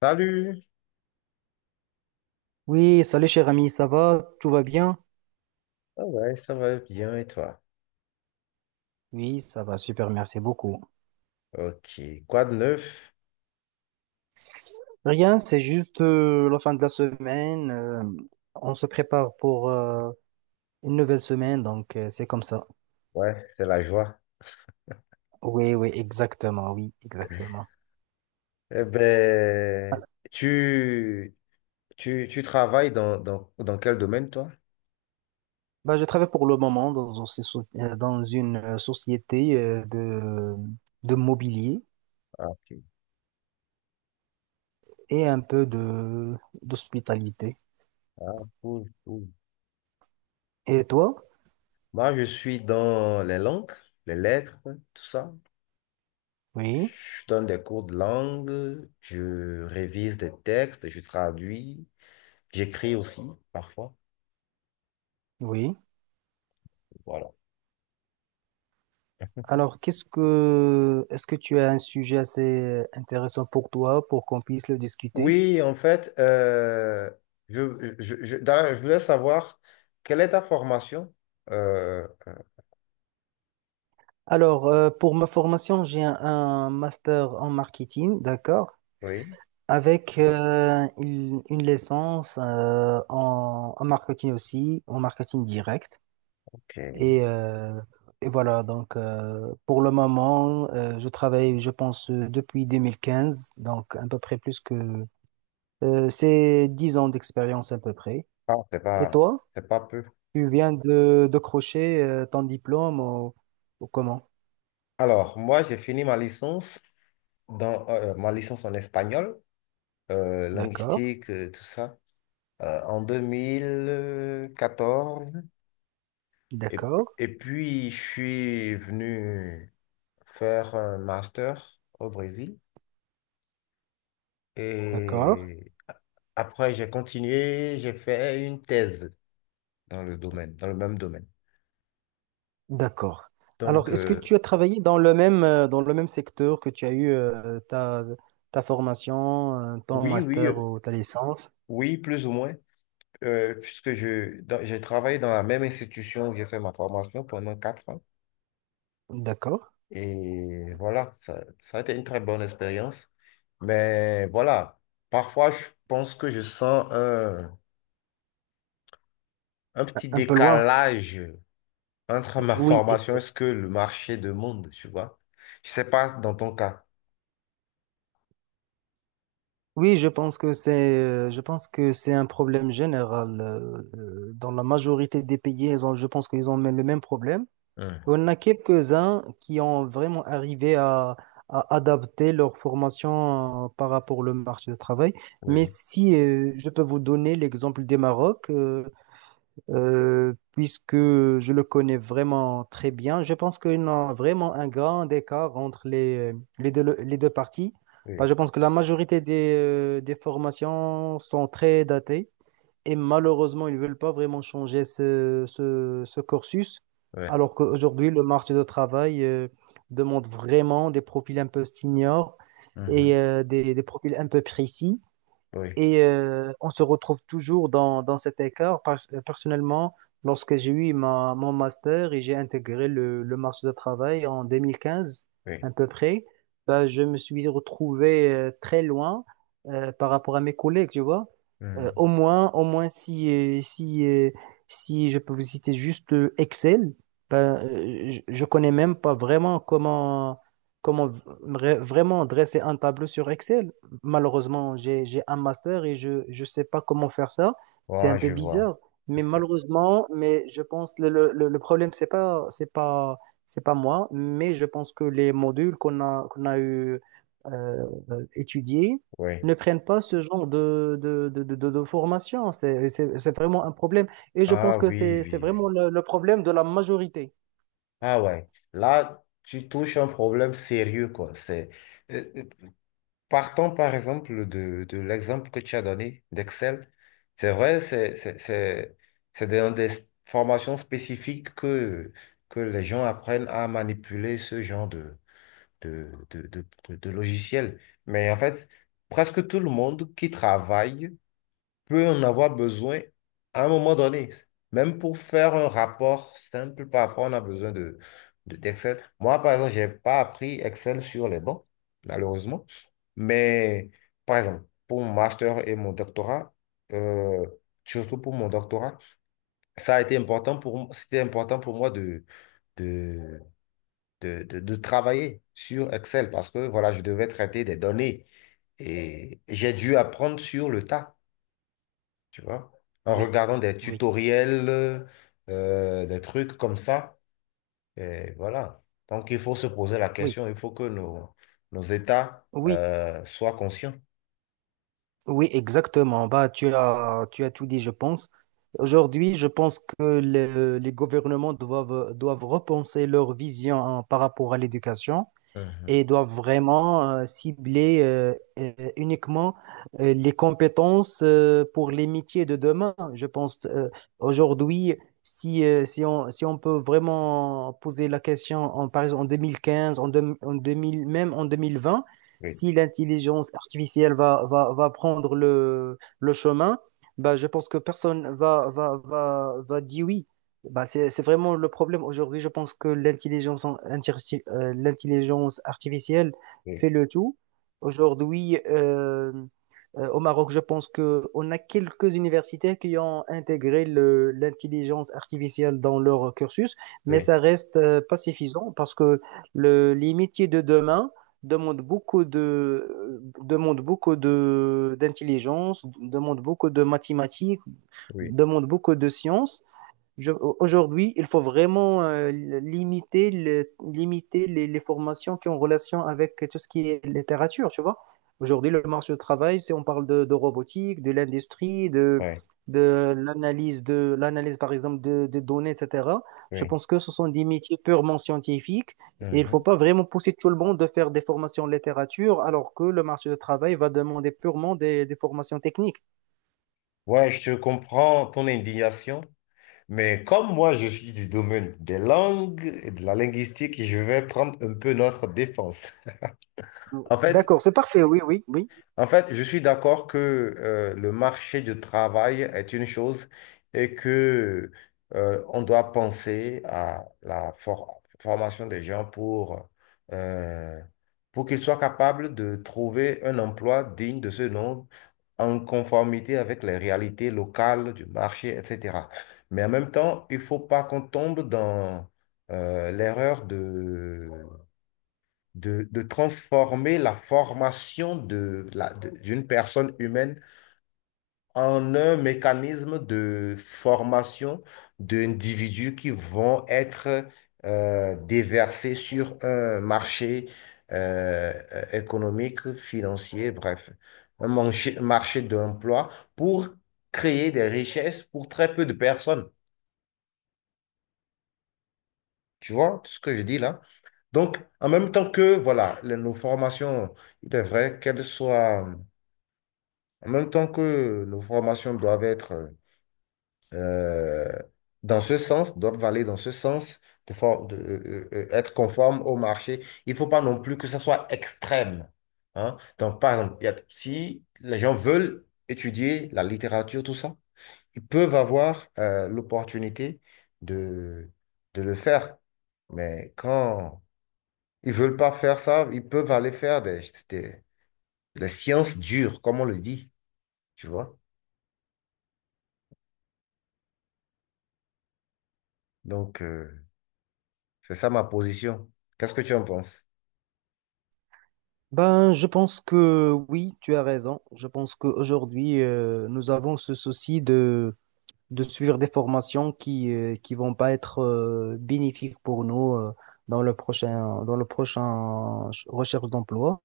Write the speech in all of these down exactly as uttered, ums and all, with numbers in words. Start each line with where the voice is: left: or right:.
left: Salut!
right: Oui, salut cher ami, ça va? Tout va bien?
left: Ah ouais, Ça va bien et toi?
right: Oui, ça va, super, merci beaucoup.
left: Ok. Quoi de neuf?
right: Rien, c'est juste euh, la fin de la semaine. euh, on se prépare pour euh, une nouvelle semaine, donc euh, c'est comme ça.
left: Ouais, c'est la joie.
right: Oui, oui, exactement, oui, exactement.
left: Eh ben,
right: Voilà.
left: tu, tu, tu travailles dans, dans, dans quel domaine, toi?
right: Bah, je travaille pour le moment dans, une soci- euh, dans une euh, société euh, de, de, mobilier
left: Ah, ok.
right: et un peu de d'hospitalité.
left: Ah, cool, cool.
right: Et toi?
left: Moi, je suis dans les langues, les lettres, tout ça.
right: Oui,
left: Je donne des cours de langue, je révise des textes, je traduis, j'écris aussi, parfois.
right: oui.
left: Voilà.
right: Alors, qu'est-ce que, est-ce que tu as un sujet assez intéressant pour toi pour qu'on puisse le discuter?
left: Oui, en fait, euh, je, je, je, d'ailleurs, je voulais savoir quelle est ta formation? Euh, euh,
right: Alors, euh, pour ma formation, j'ai un, un master en marketing, d'accord,
left: oui,
right: avec euh, une, une licence euh, en, en marketing aussi, en marketing direct.
left: ok.
right: Et, euh, et voilà, donc euh, pour le moment, euh, je travaille, je pense, euh, depuis deux mille quinze, donc à peu près plus que... euh, c'est dix ans d'expérience à peu près.
left: Ah, c'est
right: Et
left: pas,
right: toi?
left: c'est pas peu.
right: Tu viens de décrocher euh, ton diplôme ou, ou, comment?
left: Alors, moi, j'ai fini ma licence dans euh, ma licence en espagnol, euh,
right: D'accord,
left: linguistique, euh, tout ça, euh, en deux mille quatorze. Et,
right: d'accord,
left: et puis, je suis venu faire un master au Brésil.
right: d'accord,
left: Et après, j'ai continué, j'ai fait une thèse dans le domaine, dans le même domaine.
right: d'accord. Alors,
left: Donc,
right: est-ce que tu
left: euh,
right: as travaillé dans le même, euh, dans le même secteur que tu as eu euh, ta, ta formation, euh, ton
left: oui, oui,
right: master
left: euh,
right: ou ta licence?
left: oui, plus ou moins, euh, puisque je, dans- j'ai travaillé dans la même institution où j'ai fait ma formation pendant quatre ans.
right: D'accord.
left: Et voilà, ça, ça a été une très bonne expérience. Mais voilà, parfois, je pense que je sens un, un petit
right: Un peu loin.
left: décalage entre ma
right: Oui, et-
left: formation et ce que le marché demande, tu vois. Je sais pas dans ton cas.
right: oui, je pense que c'est, euh, je pense que c'est un problème général. euh, euh, Dans la majorité des pays, ils ont- je pense qu'ils ont même le même problème.
left: Hum.
right: On a quelques-uns qui ont vraiment arrivé à, à adapter leur formation euh, par rapport au marché du travail. Mais
left: Oui,
right: si euh, je peux vous donner l'exemple des Maroc, euh, euh, puisque je le connais vraiment très bien, je pense qu'il y a vraiment un grand écart entre les, euh, les deux, les deux parties. Bah,
left: oui,
right: je pense que la majorité des, euh, des formations sont très datées. Et malheureusement, ils ne veulent pas vraiment changer ce, ce, ce cursus,
left: ouais.
right: alors qu'aujourd'hui, le marché de travail euh, demande vraiment des profils un peu seniors et
left: Mhm.
right: euh, des, des profils un peu précis.
left: Oui,
right: Et euh, on se retrouve toujours dans, dans cet écart. Parce- euh, personnellement, lorsque j'ai eu ma, mon master et j'ai intégré le, le marché du travail en deux mille quinze
left: oui.
right: à peu près, bah, je me suis retrouvé euh, très loin euh, par rapport à mes collègues, tu vois. Euh,
left: Hum.
right: au moins, au moins si, euh, si, euh, si je peux vous citer juste euh, Excel, bah, euh, je, je connais même pas vraiment comment, comment vra- vraiment dresser un tableau sur Excel. Malheureusement, j'ai, j'ai un master et je ne sais pas comment faire ça. C'est un
left: Ouais,
right: peu
left: je vois.
right: bizarre, mais malheureusement, mais je pense le, le, le le problème, c'est pas, c'est pas, c'est pas moi, mais je pense que les modules qu'on a, qu'on a eu euh, étudiés
left: Oui.
right: ne prennent pas ce genre de, de, de, de, de- de formation. C'est, c'est, c'est vraiment un problème. Et je pense
left: Ah
right: que
left: oui,
right: c'est, c'est
left: oui,
right: vraiment
left: oui.
right: le, le problème de la majorité.
left: Ah ouais. Là, tu touches un problème sérieux, quoi. C'est... euh, euh, Partons par exemple de, de l'exemple que tu as donné d'Excel. C'est vrai, c'est c'est- c'est- c'est dans des formations spécifiques que, que les gens apprennent à manipuler ce genre de, de, de, de, de- de logiciel. Mais en fait, presque tout le monde qui travaille peut en avoir besoin à un moment donné. Même pour faire un rapport simple, parfois on a besoin de, de- d'Excel. Moi, par exemple, je n'ai pas appris Excel sur les bancs, malheureusement. Mais, par exemple, pour mon master et mon doctorat, euh, surtout pour mon doctorat, ça a été important pour, m- c'était important pour moi de, de, de, de, de travailler sur Excel parce que, voilà, je devais traiter des données et j'ai dû apprendre sur le tas, tu vois, en
right: Oui,
left: regardant des
right: oui,
left: tutoriels, euh, des trucs comme ça. Et voilà. Donc, il faut se poser la
right: oui,
left: question, il faut que nos, nos États
right: oui,
left: euh, soient conscients.
right: oui, exactement. Bah, tu as, tu as tout dit, je pense. Aujourd'hui, je pense que le- les gouvernements doivent, doivent repenser leur vision hein, par rapport à l'éducation.
left: Mhm.
right: Et doivent vraiment euh, cibler euh, euh, uniquement euh, les compétences euh, pour les métiers de demain. Je pense euh, aujourd'hui, si, euh, si on, si on peut vraiment poser la question, en, par exemple en deux mille quinze, en, deux- en deux mille, même en deux mille vingt,
left: Oui,
right: si l'intelligence artificielle va, va, va prendre le, le chemin, bah, je pense que personne va, va, va, va dire oui. Bah, c'est, c'est vraiment le problème aujourd'hui. Je pense que l'intelligence en- interti- euh, l'intelligence artificielle
left: oui,
right: fait le tout. Aujourd'hui, euh, euh, au Maroc, je pense que on a quelques universités qui ont intégré le- l'intelligence artificielle dans leur cursus, mais
left: oui,
right: ça reste euh, pas suffisant parce que le, les métiers de demain demandent beaucoup de, demandent beaucoup de, d'intelligence, demandent beaucoup de mathématiques,
left: oui,
right: demandent beaucoup de sciences. Je- Aujourd'hui, il faut vraiment euh, limiter, le- limiter les, les formations qui ont relation avec tout ce qui est littérature, tu vois. Aujourd'hui, le marché du travail, si on parle de, de robotique, de l'industrie, de,
left: ouais,
right: de l'analyse, de l'analyse, par exemple, de, de données, et cetera, je
left: oui.
right: pense que ce sont des métiers purement scientifiques et il ne faut
left: Mhm.
right: pas vraiment pousser tout le monde de faire des formations en littérature alors que le marché du travail va demander purement des, des formations techniques.
left: Ouais, je te comprends ton indignation, mais comme moi, je suis du domaine des langues et de la linguistique, je vais prendre un peu notre défense. En fait,
right: D'accord, c'est parfait, oui, oui, oui.
left: En fait, je suis d'accord que euh, le marché du travail est une chose et que euh, on doit penser à la for- formation des gens pour, euh, pour qu'ils soient capables de trouver un emploi digne de ce nom, en conformité avec les réalités locales du marché, et cetera. Mais en même temps, il ne faut pas qu'on tombe dans euh, l'erreur de, de transformer la formation de la, de- d'une personne humaine en un mécanisme de formation d'individus qui vont être euh, déversés sur un marché euh, euh, économique, financier, bref, un manché- marché d'emploi pour créer des richesses pour très peu de personnes. Tu vois ce que je dis là? Donc, en même temps que, voilà, les- nos formations, il est vrai qu'elles soient. En même temps que nos formations doivent être euh, dans ce sens, doivent aller dans ce sens, de for- de, euh, euh, euh, être conformes au marché, il ne faut pas non plus que ça soit extrême, hein. Donc, par exemple, il y a- si les gens veulent étudier la littérature, tout ça, ils peuvent avoir euh, l'opportunité de, de le faire. Mais quand ils ne veulent pas faire ça, ils peuvent aller faire des, des, des sciences dures, comme on le dit, tu vois. Donc, euh, c'est ça ma position. Qu'est-ce que tu en penses?
right: Ben, je pense que oui, tu as raison. Je pense qu'aujourd'hui, euh, nous avons ce souci de, de suivre des formations qui euh, qui vont pas être euh, bénéfiques pour nous euh, dans le prochain dans le prochain ch- recherche d'emploi.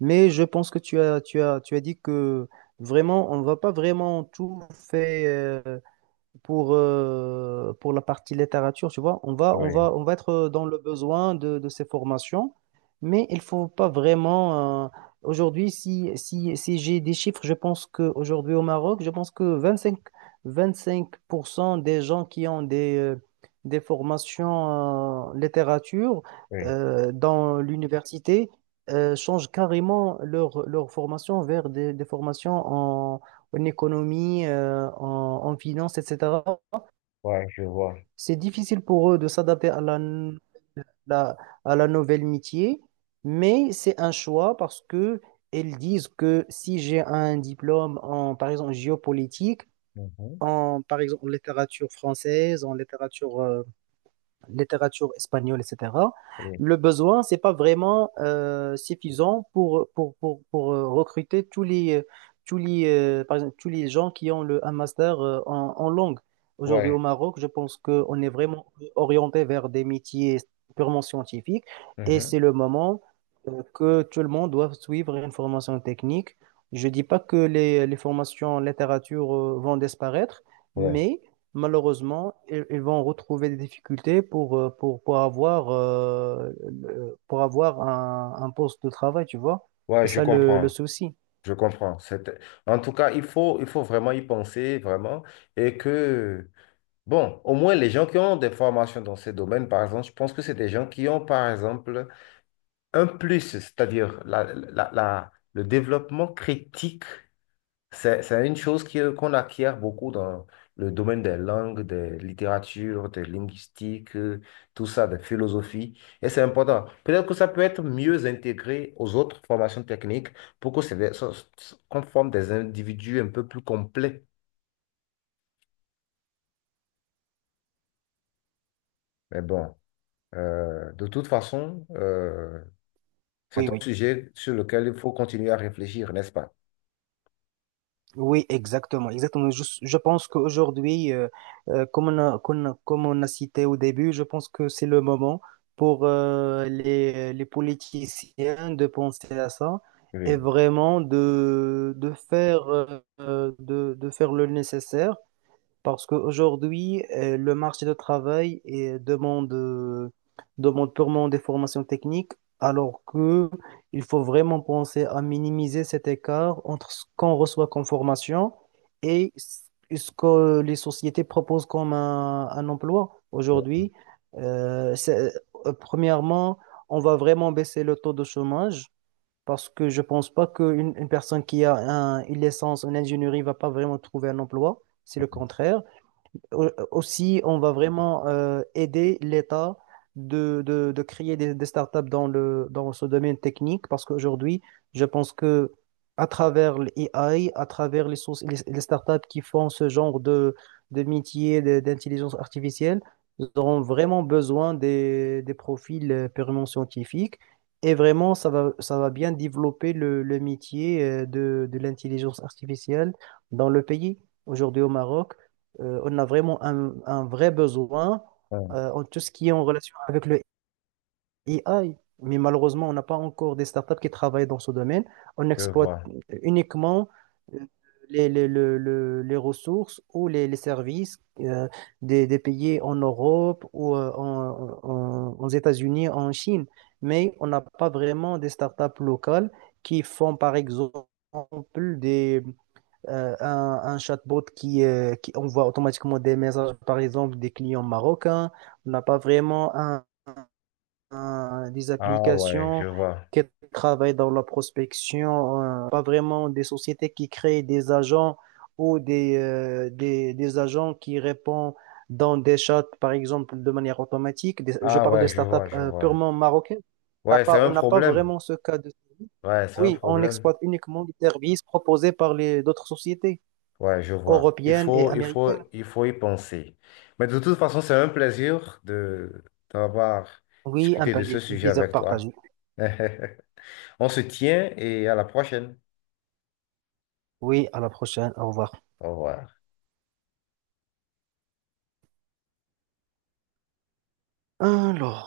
right: Mais je pense que tu as tu as tu as dit que vraiment on va pas vraiment tout faire pour, euh, pour la partie littérature, tu vois, on va, on
left: Oui,
right: va, on va être dans le besoin de, de ces formations, mais il faut pas vraiment. euh, aujourd'hui, si, si, si j'ai des chiffres, je pense qu'aujourd'hui au Maroc, je pense que 25, vingt-cinq pour cent des gens qui ont des, euh, des formations en littérature
left: oui,
right: euh, dans l'université euh, changent carrément leur, leur formation vers des, des formations en économie, euh, en, en, finance, et cetera.
left: ouais, je vois.
right: C'est difficile pour eux de s'adapter à la, la- à la nouvelle métier, mais c'est un choix parce que elles disent que si j'ai un diplôme en, par exemple, géopolitique,
left: Mhm.
right: en, par exemple, en littérature française, en littérature euh, littérature espagnole, et cetera,
left: Oui,
right: le besoin, c'est pas vraiment euh, suffisant pour, pour, pour, pour euh, recruter tous les, euh, tous les, euh, par exemple, tous les gens qui ont le, un master euh, en, en langue. Aujourd'hui, au
left: ouais,
right: Maroc, je pense qu'on est vraiment orienté vers des métiers purement scientifiques et
left: mhm.
right: c'est le moment euh, que tout le monde doit suivre une formation technique. Je dis pas que les, les formations en littérature euh, vont disparaître,
left: Ouais,
right: mais malheureusement, ils, ils vont retrouver des difficultés pour, euh, pour, pour avoir, euh, le- pour avoir un, un poste de travail, tu vois.
left: ouais,
right: C'est
left: je
right: ça le, le
left: comprends.
right: souci.
left: Je comprends. C'est... En tout cas, il faut, il faut vraiment y penser, vraiment. Et que, bon, au moins les gens qui ont des formations dans ces domaines, par exemple, je pense que c'est des gens qui ont, par exemple, un plus, c'est-à-dire la, la, la- le développement critique. C'est, c'est une chose qui- qu'on acquiert beaucoup dans le domaine des langues, des littératures, des linguistiques, euh, tout ça, des philosophies. Et c'est important. Peut-être que ça peut être mieux intégré aux autres formations techniques pour que c'est, ça- ça- qu'on forme des individus un peu plus complets. Mais bon, euh, de toute façon, euh, c'est
right: Oui,
left: un sujet sur lequel il faut continuer à réfléchir, n'est-ce pas?
right: oui, exactement, exactement. Je, je pense qu'aujourd'hui, euh, euh, comme on a, qu'on a- comme on a cité au début, je pense que c'est le moment pour euh, les, les politiciens de penser à ça et
left: Oui.
right: vraiment de, de faire, euh, de, de faire le nécessaire parce qu'aujourd'hui, euh, le marché de travail euh, demande, euh, demande purement des formations techniques, alors que il faut vraiment penser à minimiser cet écart entre ce qu'on reçoit comme formation et ce ce que les sociétés proposent comme un, un emploi. Aujourd'hui, Euh, c'est- euh, premièrement, on va vraiment baisser le taux de chômage. Parce que je pense pas qu'une une personne qui a un, une licence en ingénierie va pas vraiment trouver un emploi. C'est le contraire. Au- Aussi, on va vraiment euh, aider l'État de, de, de créer des, des startups dans le, dans ce domaine technique parce qu'aujourd'hui, je pense que à travers l'A I, à travers les, sources- les, les startups qui font ce genre de, de métier de- d'intelligence artificielle, ils auront vraiment besoin des, des profils euh, purement scientifiques et vraiment, ça va, ça va bien développer le, le métier euh, de, de l'intelligence artificielle dans le pays. Aujourd'hui au Maroc, euh, on a vraiment un, un vrai besoin
left: Hum.
right: euh, en tout ce qui est en relation avec le A I. Mais malheureusement, on n'a pas encore des startups qui travaillent dans ce domaine. On
left: Je
right: exploite
left: vois.
right: uniquement euh, les, les, le- le- les ressources ou les, les services euh, des, des pays en Europe ou euh, en, en- aux États-Unis, en Chine. Mais on n'a pas vraiment des startups locales qui font, par exemple, des, euh, un, un chatbot qui, euh, qui envoie automatiquement des messages, par exemple, des clients marocains. On n'a pas vraiment un- un- des
left: Ah ouais, je
right: applications
left: vois.
right: qui travaillent dans la prospection, euh, pas vraiment des sociétés qui créent des agents ou des, euh, des, des agents qui répondent dans des chats, par exemple, de manière automatique. Des- je
left: Ah
right: parle de
left: ouais, je vois,
right: startups
left: je
right: euh,
left: vois.
right: purement marocaines. On n'a
left: Ouais, c'est
right: pas,
left: un
right: on n'a pas
left: problème.
right: vraiment ce cas de...
left: Ouais, c'est un
right: Oui, on
left: problème.
right: exploite uniquement les services proposés par les d'autres sociétés
left: Ouais, je vois. Il
right: européenne et
left: faut, il faut,
right: américaine.
left: il faut y penser. Mais de toute façon, c'est un plaisir de d'avoir
right: Oui, un
left: discuté
right: pla-
left: de ce
right: un
left: sujet
right: plaisir
left: avec
right: partagé.
left: toi. On se tient et à la prochaine.
right: Oui, à la prochaine. Au revoir.
left: Au revoir.
right: Alors.